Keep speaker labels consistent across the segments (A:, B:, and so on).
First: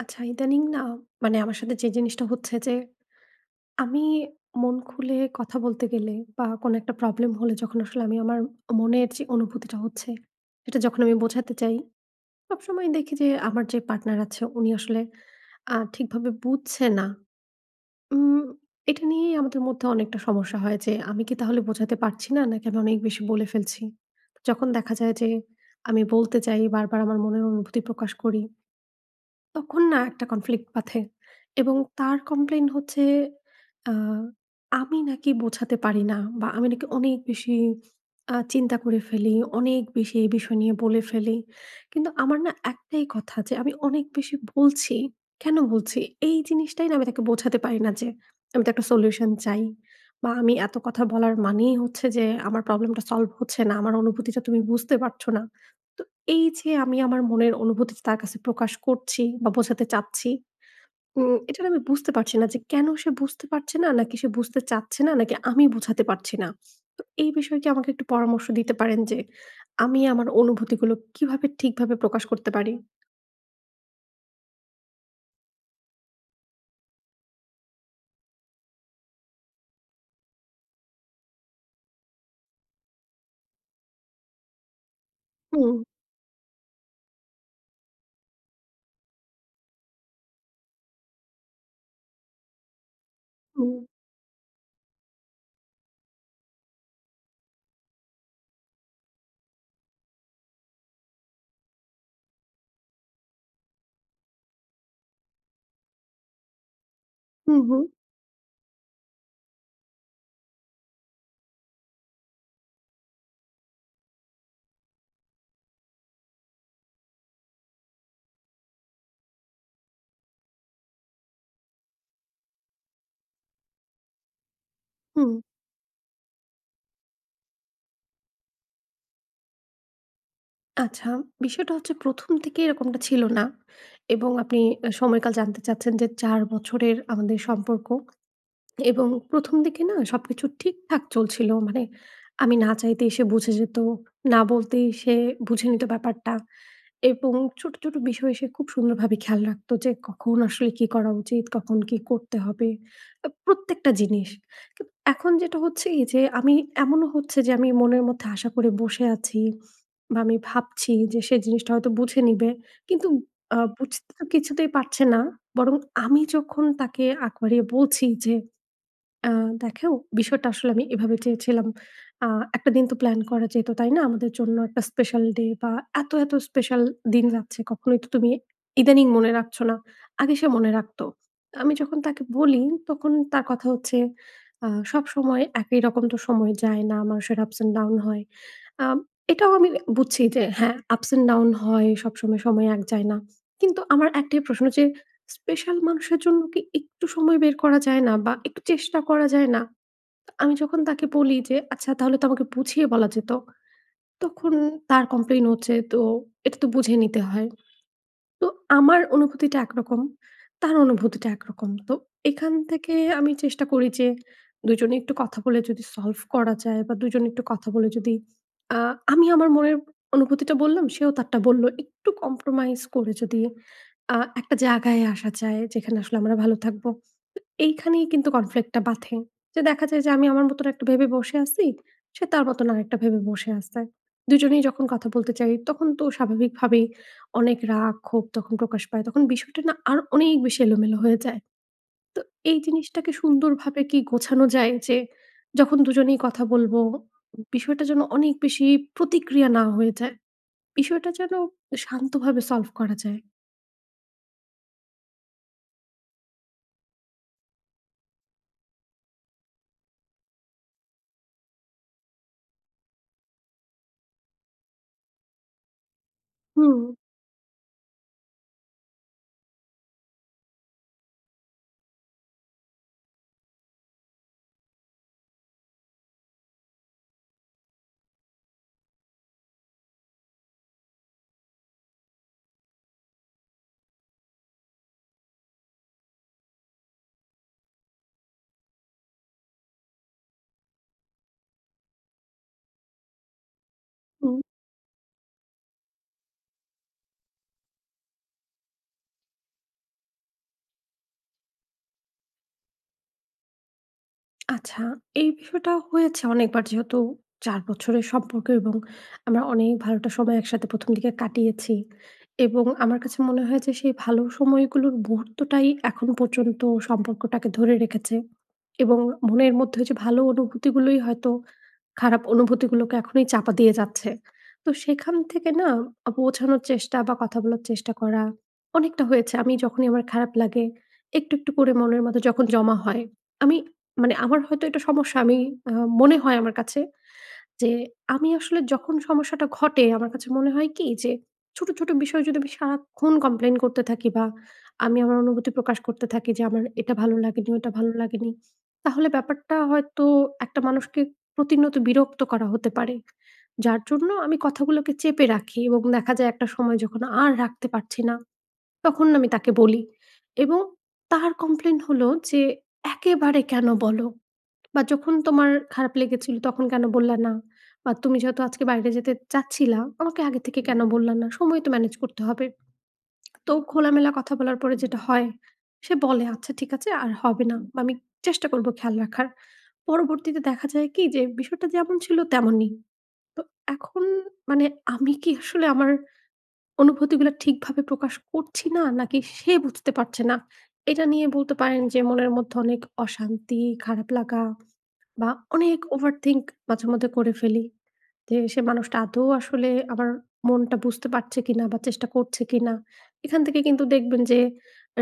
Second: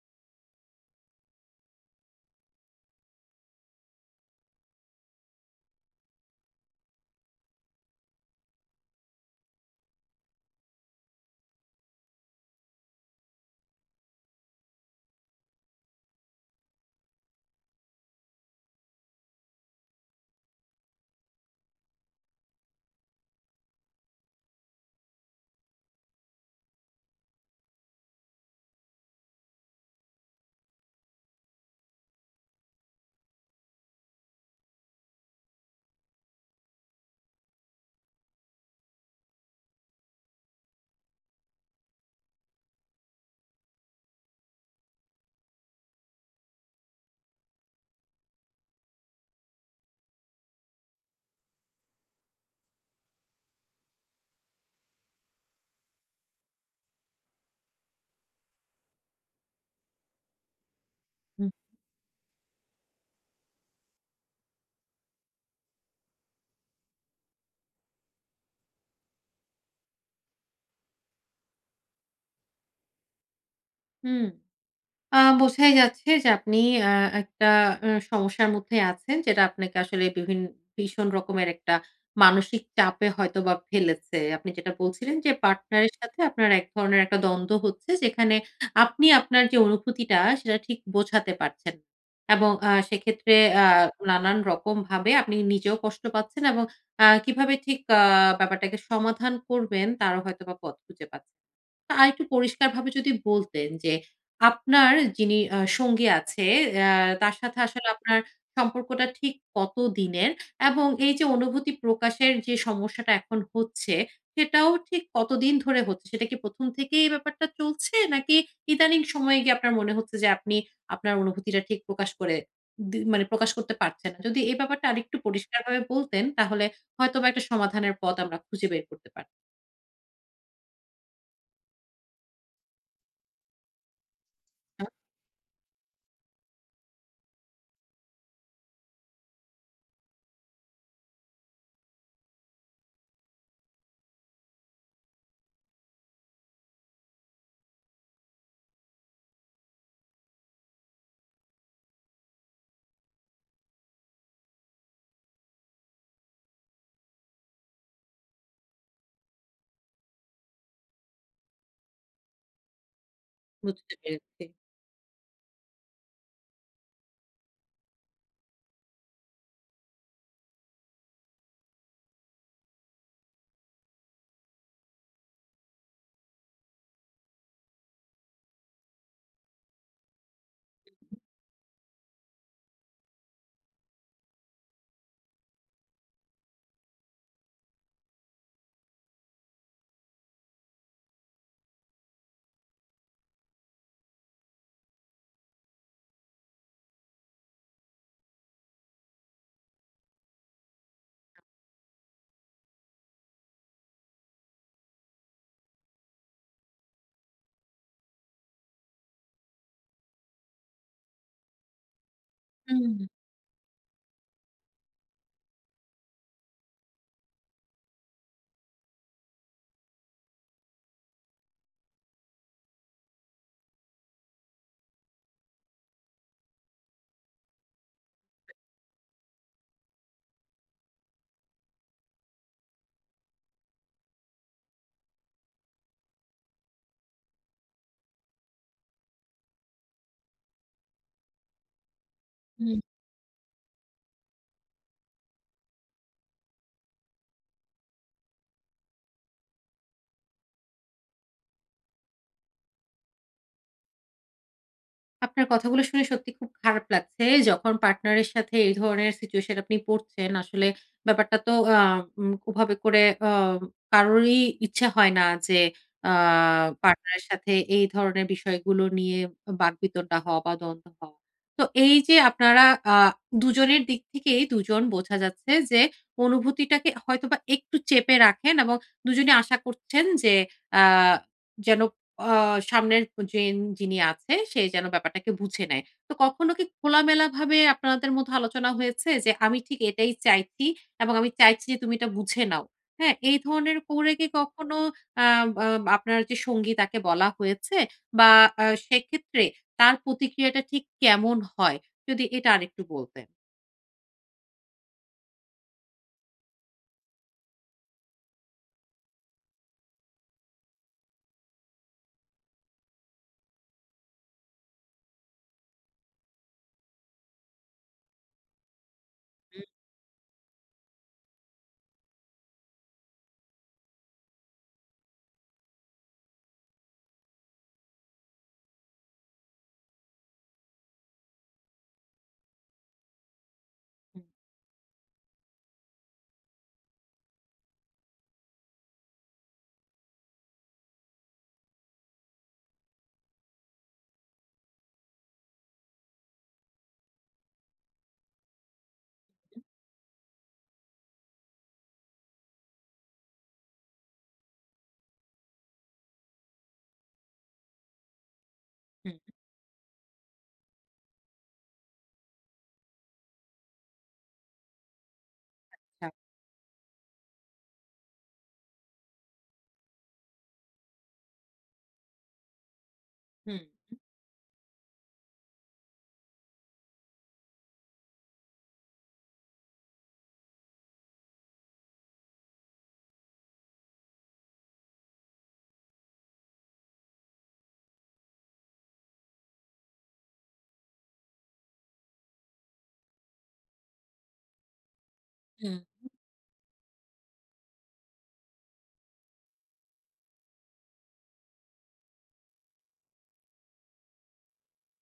A: আচ্ছা, ইদানিং না মানে আমার সাথে যে জিনিসটা হচ্ছে যে, আমি মন খুলে কথা বলতে গেলে বা কোনো একটা প্রবলেম হলে যখন আসলে আমি আমার মনের যে অনুভূতিটা হচ্ছে, সেটা যখন আমি বোঝাতে চাই, সবসময় দেখি যে আমার যে পার্টনার আছে উনি আসলে ঠিকভাবে বুঝছে না। উম এটা নিয়েই আমাদের মধ্যে অনেকটা সমস্যা হয় যে, আমি কি তাহলে বোঝাতে পারছি না? নাকি আমি অনেক বেশি বলে ফেলছি? যখন দেখা যায় যে আমি বলতে চাই বারবার আমার মনের অনুভূতি প্রকাশ করি। তখন না একটা কনফ্লিক্ট বাধে এবং তার কমপ্লেইন হচ্ছে আ আমি নাকি বোঝাতে পারি না বা আমি নাকি অনেক বেশি চিন্তা করে ফেলি, অনেক বেশি এই বিষয় নিয়ে বলে ফেলি। কিন্তু আমার না একটাই কথা যে আমি অনেক বেশি বলছি, কেন বলছি? এই জিনিসটাই না আমি তাকে বোঝাতে পারি না যে আমি তো একটা সলিউশন চাই বা আমি এত কথা বলার মানেই হচ্ছে যে আমার প্রবলেমটা সলভ হচ্ছে না। আমার অনুভূতিটা তুমি বুঝতে পারছো না। এই যে আমি আমার মনের অনুভূতি তার কাছে প্রকাশ করছি বা বোঝাতে চাচ্ছি,
B: হুম,
A: এটা না আমি বুঝতে পারছি না যে কেন সে বুঝতে পারছে না? নাকি সে বুঝতে চাচ্ছে না? নাকি আমি বোঝাতে পারছি না? তো এই বিষয়ে কি আমাকে একটু পরামর্শ দিতে পারেন যে আমি আমার অনুভূতিগুলো কিভাবে ঠিকভাবে প্রকাশ করতে পারি?
B: হুম। বোঝাই যাচ্ছে যে আপনি আ একটা সমস্যার মধ্যে আছেন, যেটা আপনাকে আসলে ভীষণ রকমের একটা মানসিক চাপে হয়তোবা ফেলেছে। আপনি যেটা বলছিলেন, যে
A: হুম,
B: পার্টনারের সাথে আপনার এক ধরনের একটা দ্বন্দ্ব হচ্ছে যেখানে আপনি আপনার যে অনুভূতিটা সেটা ঠিক বোঝাতে পারছেন না। এবং সেক্ষেত্রে আ
A: হুম,
B: নানান রকমভাবে আপনি নিজেও কষ্ট পাচ্ছেন, এবং কিভাবে ঠিক ব্যাপারটাকে সমাধান করবেন তারও হয়তোবা পথ খুঁজে পাচ্ছেন না। আরেকটু পরিষ্কারভাবে যদি বলতেন, যে আপনার যিনি সঙ্গী আছে, অ্যা তার সাথে
A: হুম, হুম,
B: আসলে আপনার সম্পর্কটা ঠিক কত দিনের? এবং এই যে অনুভূতি প্রকাশের যে সমস্যাটা এখন হচ্ছে, সেটাও ঠিক কতদিন ধরে হচ্ছে? সেটা কি ১ম থেকেই এই ব্যাপারটা চলছে? নাকি ইদানিং সময়ে গিয়ে আপনার মনে হচ্ছে যে আপনি আপনার অনুভূতিটা ঠিক প্রকাশ করে মানে প্রকাশ করতে পারছেন না? যদি এই ব্যাপারটা আরেকটু
A: হুম।
B: পরিষ্কারভাবে বলতেন, তাহলে হয়তোবা একটা সমাধানের পথ আমরা খুঁজে বের করতে পারতাম।
A: আচ্ছা, বিষয়টা হচ্ছে ১ম থেকেই এরকমটা ছিল না এবং আপনি সময়কাল জানতে চাচ্ছেন যে ৪ বছরের আমাদের সম্পর্ক। এবং ১ম দিকে না সবকিছু ঠিকঠাক চলছিল। মানে আমি না চাইতেই সে বুঝে যেত। না বলতেই সে বুঝে নিত ব্যাপারটা। এবং ছোট, ছোট বিষয়ে সে খুব সুন্দরভাবে খেয়াল রাখতো যে কখন আসলে কি করা উচিত, কখন কি করতে হবে। প্রত্যেকটা জিনিস। কিন্তু এখন যেটা হচ্ছে এই যে আমি এমনও হচ্ছে যে আমি মনের মধ্যে আশা করে বসে আছি বা আমি ভাবছি যে সে জিনিসটা হয়তো বুঝে নিবে। কিন্তু
B: বুঝতে
A: বুঝতে তো
B: পেরেছি।
A: কিছুতেই পারছে না। বরং আমি যখন তাকে আগ বাড়িয়ে বলছি যে আ দেখো বিষয়টা আসলে আমি এভাবে চেয়েছিলাম। আ একটা দিন তো প্ল্যান করা যেত, তাই না? আমাদের জন্য একটা স্পেশাল ডে বা এত, এত স্পেশাল দিন যাচ্ছে কখনোই তো তুমি ইদানিং মনে রাখছো না। আগে সে মনে রাখতো। আমি যখন তাকে বলি তখন তার কথা হচ্ছে, সবসময় একই রকম তো সময় যায় না। মানুষের ups and down হয়। আম এটাও আমি বুঝছি যে হ্যাঁ, ups and down হয় সবসময় সময় সময় এক যায় না। কিন্তু আমার একটাই প্রশ্ন যে স্পেশাল মানুষের জন্য কি একটু সময় বের করা যায় না? বা একটু চেষ্টা করা যায় না? আমি যখন তাকে বলি যে, "আচ্ছা তাহলে তো আমাকে বুঝিয়ে বলা যেত।" তখন তার কমপ্লেইন হচ্ছে, "তো এটা তো বুঝে নিতে হয়।" তো আমার অনুভূতিটা একরকম, তার অনুভূতিটা একরকম। তো এখান
B: হুম,
A: থেকে আমি চেষ্টা করি যে ২ জনে একটু কথা বলে যদি সলভ করা যায় বা ২ জনে একটু কথা বলে যদি আ আমি আমার মনের অনুভূতিটা বললাম, সেও তারটা বলল। একটু কম্প্রোমাইজ করে যদি একটা জায়গায় আসা যায় যেখানে আসলে আমরা ভালো থাকবো। তো এইখানেই কিন্তু কনফ্লিক্ট টা বাধে। যে দেখা যায় যে আমি আমার মতন একটা ভেবে বসে আছি, সে তার মতন আরেকটা ভেবে বসে আছে। ২ জনেই যখন কথা বলতে চাই তখন তো স্বাভাবিকভাবেই অনেক রাগ ক্ষোভ তখন প্রকাশ পায়। তখন বিষয়টা না আর অনেক বেশি এলোমেলো হয়ে যায়। তো এই
B: হুম।
A: জিনিসটাকে সুন্দরভাবে কি গোছানো যায় যে যখন দুজনেই কথা বলবো, বিষয়টা যেন অনেক বেশি প্রতিক্রিয়া না হয়ে যায়। বিষয়টা যেন শান্তভাবে সলভ করা যায়?
B: আপনার কথাগুলো শুনে সত্যি খুব খারাপ লাগছে। যখন পার্টনারের সাথে এই ধরনের সিচুয়েশন আপনি পড়ছেন, আসলে ব্যাপারটা তো ওভাবে করে আ কারোরই ইচ্ছা হয় না যে আ
A: হুম,
B: পার্টনারের সাথে এই ধরনের বিষয়গুলো নিয়ে বাকবিতণ্ডা হওয়া বা দ্বন্দ্ব হওয়া। তো এই যে আপনারা আ দুজনের দিক থেকেই দুজন, বোঝা যাচ্ছে যে অনুভূতিটাকে হয়তোবা একটু চেপে রাখেন এবং দুজনে আশা করছেন যে আ যেন অ সামনের জেন যিনি আছে সে যেন ব্যাপারটাকে বুঝে নেয়। তো কখনো কি খোলামেলাভাবে আপনাদের মধ্যে আলোচনা হয়েছে যে, "আমি ঠিক এটাই চাইছি এবং আমি চাইছি যে তুমি এটা বুঝে নাও।" হ্যাঁ? এই ধরনের করে কি
A: হুম।
B: কখনো আ আ আপনার যে সঙ্গী তাকে বলা হয়েছে? বা সেক্ষেত্রে তার প্রতিক্রিয়াটা ঠিক কেমন হয়? যদি এটা আরেকটু বলতেন।
A: আচ্ছা, এই বিষয়টা হয়েছে অনেকবার যেহেতু ৪ বছরের সম্পর্ক এবং আমরা অনেক ভালো একটা সময় একসাথে ১ম দিকে কাটিয়েছি এবং আমার কাছে মনে হয় যে সেই ভালো সময়গুলোর মুহূর্তটাই এখন পর্যন্ত সম্পর্কটাকে ধরে রেখেছে এবং মনের
B: হুম,
A: মধ্যে যে ভালো অনুভূতিগুলোই হয়তো খারাপ অনুভূতিগুলোকে এখনই চাপা দিয়ে যাচ্ছে। তো সেখান থেকে না পৌঁছানোর চেষ্টা বা কথা বলার চেষ্টা করা অনেকটা হয়েছে। আমি যখনই আমার খারাপ লাগে একটু, একটু করে মনের মধ্যে যখন জমা হয়, আমি মানে
B: হুম,
A: আমার হয়তো এটা সমস্যা আমি আ মনে হয় আমার কাছে। যে আমি আসলে যখন সমস্যাটা ঘটে আমার কাছে মনে হয় কি যে ছোট, ছোট বিষয় যদি আমি সারাক্ষণ কমপ্লেইন করতে থাকি বা আমি আমার অনুভূতি প্রকাশ করতে থাকি যে আমার এটা ভালো লাগেনি, ওটা ভালো লাগেনি। তাহলে ব্যাপারটা হয়তো একটা মানুষকে প্রতিনিয়ত বিরক্ত করা হতে পারে। যার জন্য আমি কথাগুলোকে চেপে রাখি এবং দেখা যায় একটা সময় যখন আর রাখতে পারছি না, তখন
B: হুম,
A: আমি তাকে বলি এবং তার কমপ্লেইন হলো যে, "একেবারে কেন বলো?" বা যখন তোমার খারাপ
B: আচ্ছা।
A: লেগেছিল তখন কেন বললা না? বা তুমি যেহেতু আজকে বাইরে যেতে চাচ্ছিলা, আমাকে আগে থেকে কেন বললা না? সময় তো ম্যানেজ করতে হবে। তো
B: হুম,
A: খোলামেলা কথা বলার পরে যেটা হয়, সে বলে, "আচ্ছা ঠিক আছে আর হবে না বা আমি চেষ্টা করব খেয়াল রাখার।" পরবর্তীতে দেখা যায় কি যে বিষয়টা যেমন ছিল তেমনই। তো এখন মানে আমি কি আসলে আমার অনুভূতিগুলা ঠিকভাবে প্রকাশ করছি না, নাকি সে বুঝতে পারছে না? এটা নিয়ে বলতে পারেন যে মনের মধ্যে অনেক অশান্তি, খারাপ লাগা বা
B: হুম,
A: অনেক ওভারথিংক মাঝে মধ্যে করে ফেলি। যে সে মানুষটা আদৌ আসলে আমার মনটা বুঝতে পারছে কিনা বা চেষ্টা করছে কিনা। এখান থেকে কিন্তু দেখবেন যে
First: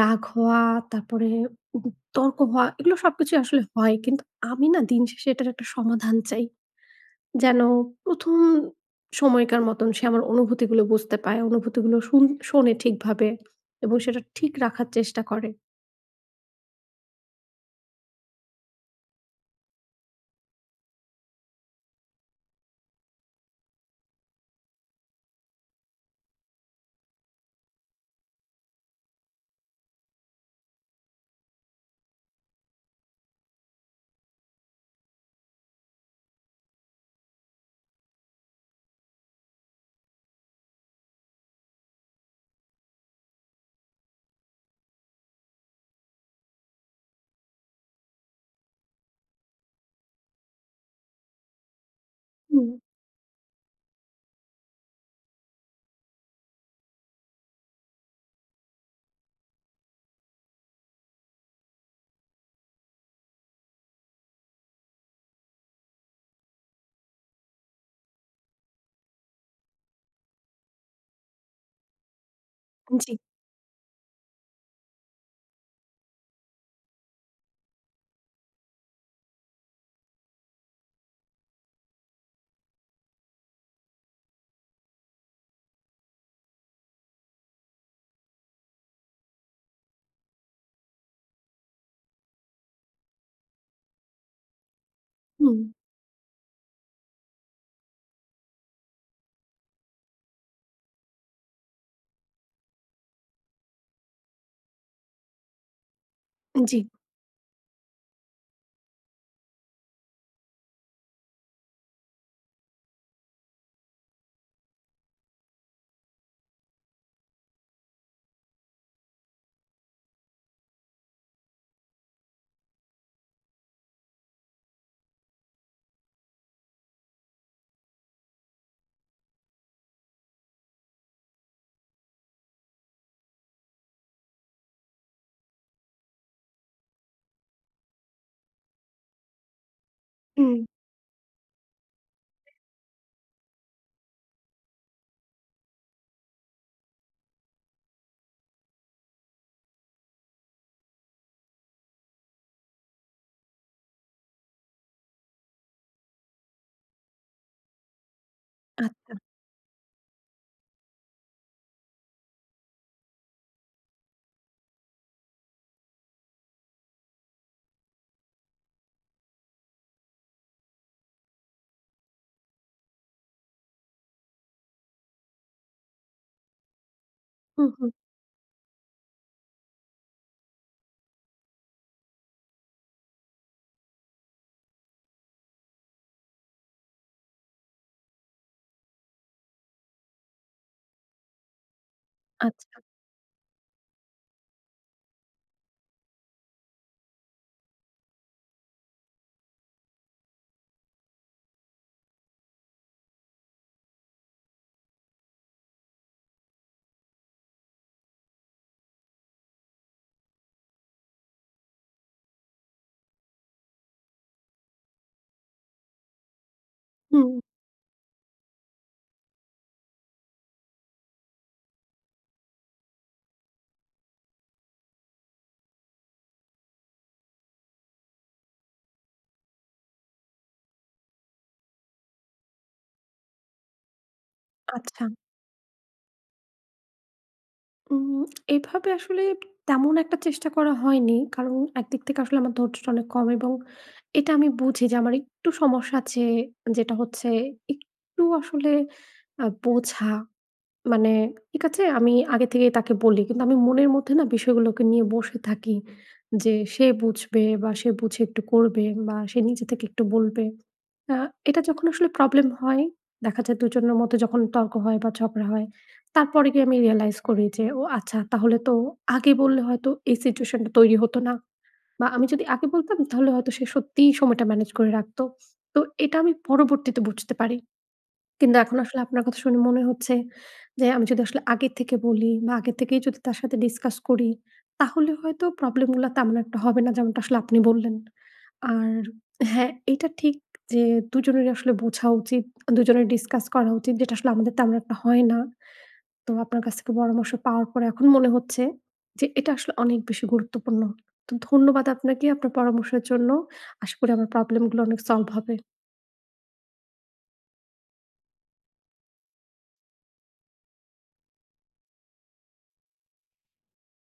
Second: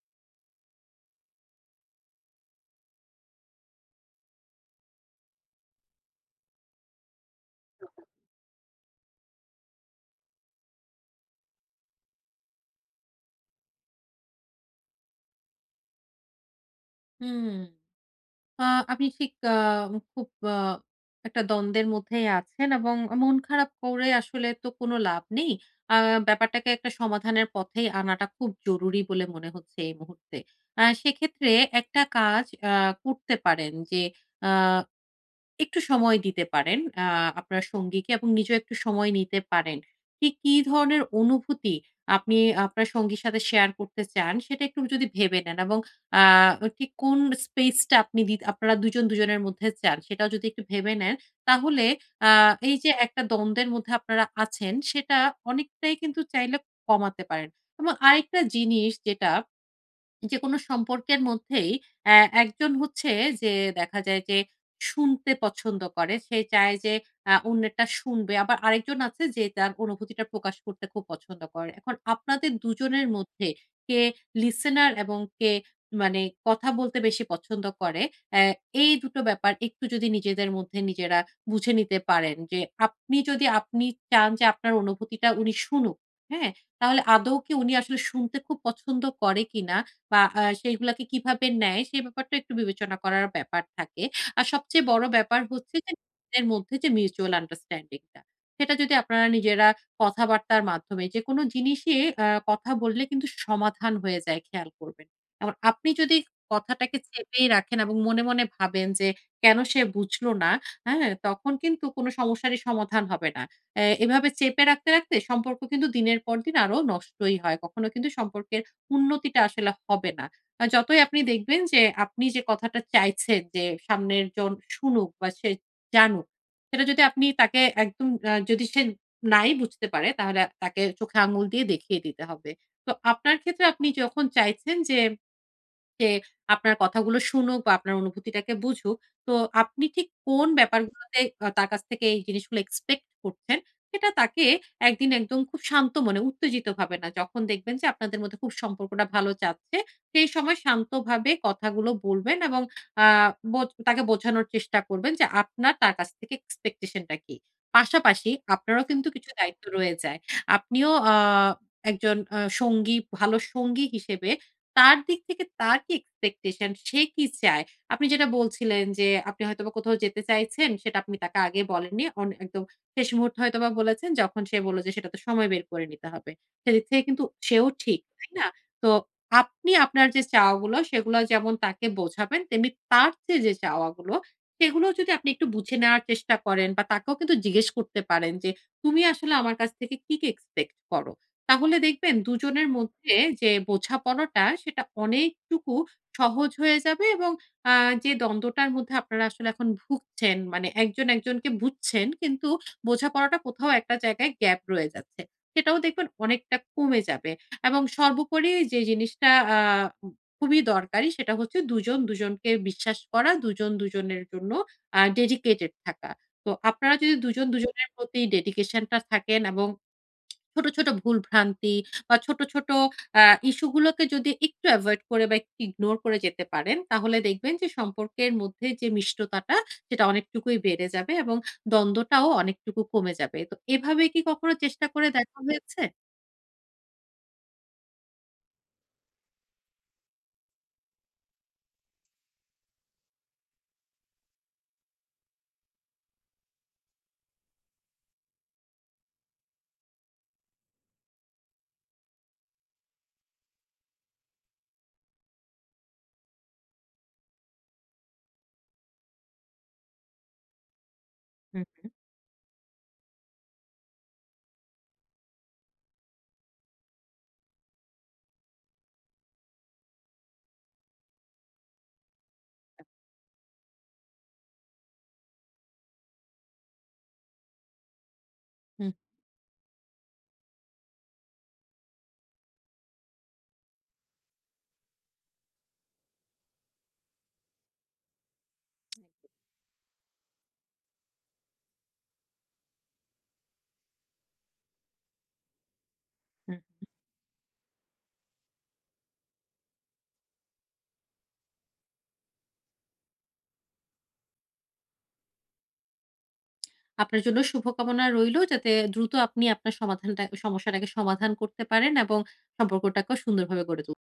A: রাগ হওয়া, তারপরে উম তর্ক হওয়া এগুলো সবকিছুই আসলে হয়। কিন্তু আমি না দিন শেষে এটার একটা সমাধান চাই। যেন ১ম সময়কার মতন সে আমার অনুভূতিগুলো বুঝতে পায়, অনুভূতিগুলো শোনে ঠিকভাবে এবং সেটা ঠিক রাখার চেষ্টা করে।
B: হুম। আ আপনি ঠিক খুব আ একটা দ্বন্দ্বের মধ্যেই আছেন, এবং মন খারাপ করে আসলে তো কোনো লাভ নেই। আ ব্যাপারটাকে একটা সমাধানের পথেই আনাটা খুব জরুরি বলে মনে হচ্ছে এই মুহূর্তে। সেক্ষেত্রে একটা কাজ করতে পারেন, যে আ একটু সময় দিতে পারেন আ আপনার সঙ্গীকে, এবং নিজেও একটু সময় নিতে পারেন। ঠিক কি ধরনের অনুভূতি আপনি আপনার সঙ্গীর সাথে শেয়ার করতে চান সেটা একটু যদি ভেবে নেন, এবং আ ঠিক কোন স্পেসটা আপনি দি আপনারা দুজন দুজনের মধ্যে চান সেটাও যদি একটু ভেবে নেন, তাহলে আ
A: হুম,
B: এই যে একটা দ্বন্দ্বের মধ্যে আপনারা আছেন সেটা অনেকটাই কিন্তু চাইলে কমাতে পারেন। এবং আরেকটা জিনিস যেটা যেকোনো সম্পর্কের মধ্যেই অ্যা একজন হচ্ছে যে, দেখা যায় যে শুনতে পছন্দ করে। সে চায় যে অন্যেরটা শুনবে। আবার আরেকজন আছে যে তার অনুভূতিটা প্রকাশ করতে খুব পছন্দ করে। এখন আপনাদের দুজনের
A: জি,
B: মধ্যে কে লিসেনার এবং কে মানে কথা বলতে বেশি পছন্দ করে, অ্যা এই দুটো ব্যাপার একটু যদি নিজেদের মধ্যে নিজেরা বুঝে নিতে পারেন, যে আপনি চান যে আপনার অনুভূতিটা উনি শুনুক, হ্যাঁ? তাহলে আদৌ কি উনি আসলে শুনতে খুব পছন্দ করে কিনা, বা সেইগুলাকে কিভাবে নেয় সে ব্যাপারটা একটু বিবেচনা করার ব্যাপার থাকে। আর সবচেয়ে বড় ব্যাপার
A: হুম,
B: হচ্ছে যে নিজেদের মধ্যে যে মিউচুয়াল আন্ডারস্ট্যান্ডিং টা। সেটা যদি আপনারা নিজেরা কথাবার্তার মাধ্যমে যেকোনো জিনিসে কথা বললে কিন্তু সমাধান হয়ে যায়, খেয়াল করবেন। এখন আপনি যদি
A: জি,
B: কথাটাকে চেপেই রাখেন এবং মনে, মনে ভাবেন যে কেন সে বুঝলো না, হ্যাঁ? তখন কিন্তু কোনো সমস্যারই সমাধান হবে না। এভাবে চেপে রাখতে, রাখতে সম্পর্ক কিন্তু দিনের পর দিন আরো নষ্টই হয়। কখনো কিন্তু সম্পর্কের উন্নতিটা আসলে হবে না। যতই আপনি দেখবেন যে আপনি যে কথাটা চাইছেন, যে সামনের জন শুনুক বা সে জানুক, সেটা যদি আপনি তাকে একদম, যদি সে নাই বুঝতে পারে, তাহলে তাকে চোখে আঙুল দিয়ে দেখিয়ে দিতে হবে। তো আপনার ক্ষেত্রে আপনি যখন চাইছেন যে সে আপনার কথাগুলো শুনুক বা আপনার অনুভূতিটাকে বুঝুক। তো আপনি ঠিক কোন
A: হুম,
B: ব্যাপারগুলোতে তার কাছ থেকে এই জিনিসগুলো এক্সপেক্ট করছেন, সেটা তাকে একদিন একদম খুব শান্ত মনে, উত্তেজিত ভাবে না। যখন দেখবেন যে আপনাদের মধ্যে খুব সম্পর্কটা ভালো যাচ্ছে, সেই সময় শান্তভাবে কথাগুলো বলবেন এবং আ বোঝ তাকে বোঝানোর চেষ্টা করবেন, যে আপনার তার কাছ থেকে এক্সপেকটেশন টা কি? পাশাপাশি আপনারও কিন্তু
A: আচ্ছা।
B: কিছু দায়িত্ব রয়ে যায়। আপনিও একজন সঙ্গী, ভালো সঙ্গী হিসেবে তার দিক থেকে তার কি এক্সপেকটেশন? সে কি চায়? আপনি যেটা বলছিলেন যে, আপনি হয়তোবা কোথাও যেতে চাইছেন, সেটা আপনি তাকে আগে বলেননি। একদম শেষ মুহূর্তে হয়তোবা বলেছেন, যখন সে বলল যে, "সেটা তো সময় বের করে নিতে হবে।" সেদিক থেকে কিন্তু সেও
A: হুম, হুম,
B: ঠিক, তাই না? তো আপনি আপনার যে চাওয়াগুলো, সেগুলো যেমন তাকে বোঝাবেন, তেমনি তার চেয়ে যে চাওয়াগুলো, সেগুলোও যদি আপনি একটু বুঝে নেওয়ার চেষ্টা করেন, বা তাকেও কিন্তু জিজ্ঞেস করতে পারেন যে, "তুমি আসলে আমার কাছ থেকে কি, কি এক্সপেক্ট করো?" তাহলে দেখবেন দুজনের
A: আচ্ছা।
B: মধ্যে যে বোঝাপড়াটা সেটা অনেকটুকু সহজ হয়ে যাবে, এবং আ যে দ্বন্দ্বটার মধ্যে আপনারা আসলে এখন ভুগছেন, মানে একজন একজনকে বুঝছেন কিন্তু বোঝাপড়াটা কোথাও একটা জায়গায় গ্যাপ রয়ে যাচ্ছে। সেটাও দেখবেন অনেকটা কমে যাবে, এবং সর্বোপরি যে জিনিসটা উম খুবই দরকারি সেটা হচ্ছে দুজন দুজনকে বিশ্বাস করা, দুজন দুজনের জন্য ডেডিকেটেড থাকা। তো আপনারা যদি
A: হুম,
B: দুজন দুজনের প্রতি ডেডিকেশন টা থাকেন, এবং ছোট, ছোট ভুলভ্রান্তি বা ছোট, ছোট আ ইস্যু গুলোকে যদি একটু এভয়েড করে বা একটু ইগনোর করে যেতে পারেন, তাহলে দেখবেন যে সম্পর্কের মধ্যে যে মিষ্টতাটা সেটা অনেকটুকুই বেড়ে যাবে এবং দ্বন্দ্বটাও অনেকটুকু কমে যাবে। তো এভাবে কি কখনো চেষ্টা
A: আচ্ছা।
B: করে দেখা হয়েছে?
A: উম এভাবে আসলে তেমন একটা চেষ্টা করা হয়নি। কারণ একদিক থেকে আসলে আমার ধৈর্যটা অনেক কম এবং এটা আমি বুঝি যে আমার একটু সমস্যা আছে যেটা হচ্ছে একটু আসলে বোঝা। মানে ঠিক আছে আমি আগে থেকেই তাকে বলি। কিন্তু আমি মনের মধ্যে না বিষয়গুলোকে নিয়ে বসে থাকি যে সে বুঝবে বা সে বুঝে একটু করবে বা সে নিজে থেকে একটু বলবে। আ এটা
B: হুম,
A: যখন আসলে প্রবলেম হয়, দেখা যায় দুজনের মধ্যে যখন তর্ক হয় বা ঝগড়া হয়, তারপরে গিয়ে আমি রিয়ালাইজ করি যে ও আচ্ছা তাহলে তো আগে বললে হয়তো এই সিচুয়েশন টা তৈরি হতো না। বা আমি যদি আগে বলতাম তাহলে হয়তো সে সত্যিই সময়টা ম্যানেজ করে রাখতো। তো এটা আমি পরবর্তীতে বুঝতে পারি। কিন্তু এখন
B: হুম,
A: আসলে আপনার কথা শুনে মনে হচ্ছে যে আমি যদি আসলে আগের থেকে বলি বা আগে থেকেই যদি তার সাথে ডিসকাস করি তাহলে হয়তো প্রবলেম গুলা তেমন একটা হবে না যেমনটা আসলে আপনি বললেন। আর হ্যাঁ, এটা ঠিক যে দুজনেরই আসলে বোঝা উচিত, দুজনের ডিসকাস করা উচিত যেটা আসলে আমাদের তেমন একটা হয় না। তো
B: হুম।
A: আপনার কাছ থেকে পরামর্শ পাওয়ার পরে এখন মনে হচ্ছে যে এটা আসলে অনেক বেশি গুরুত্বপূর্ণ। তো ধন্যবাদ আপনাকে আপনার পরামর্শের জন্য। আশা করি আমার প্রবলেম গুলো অনেক সলভ হবে।
B: আপনার জন্য শুভকামনা রইলো যাতে দ্রুত আপনি আপনার সমাধানটা সমস্যাটাকে সমাধান করতে পারেন এবং সম্পর্কটাকেও সুন্দরভাবে গড়ে তুলতে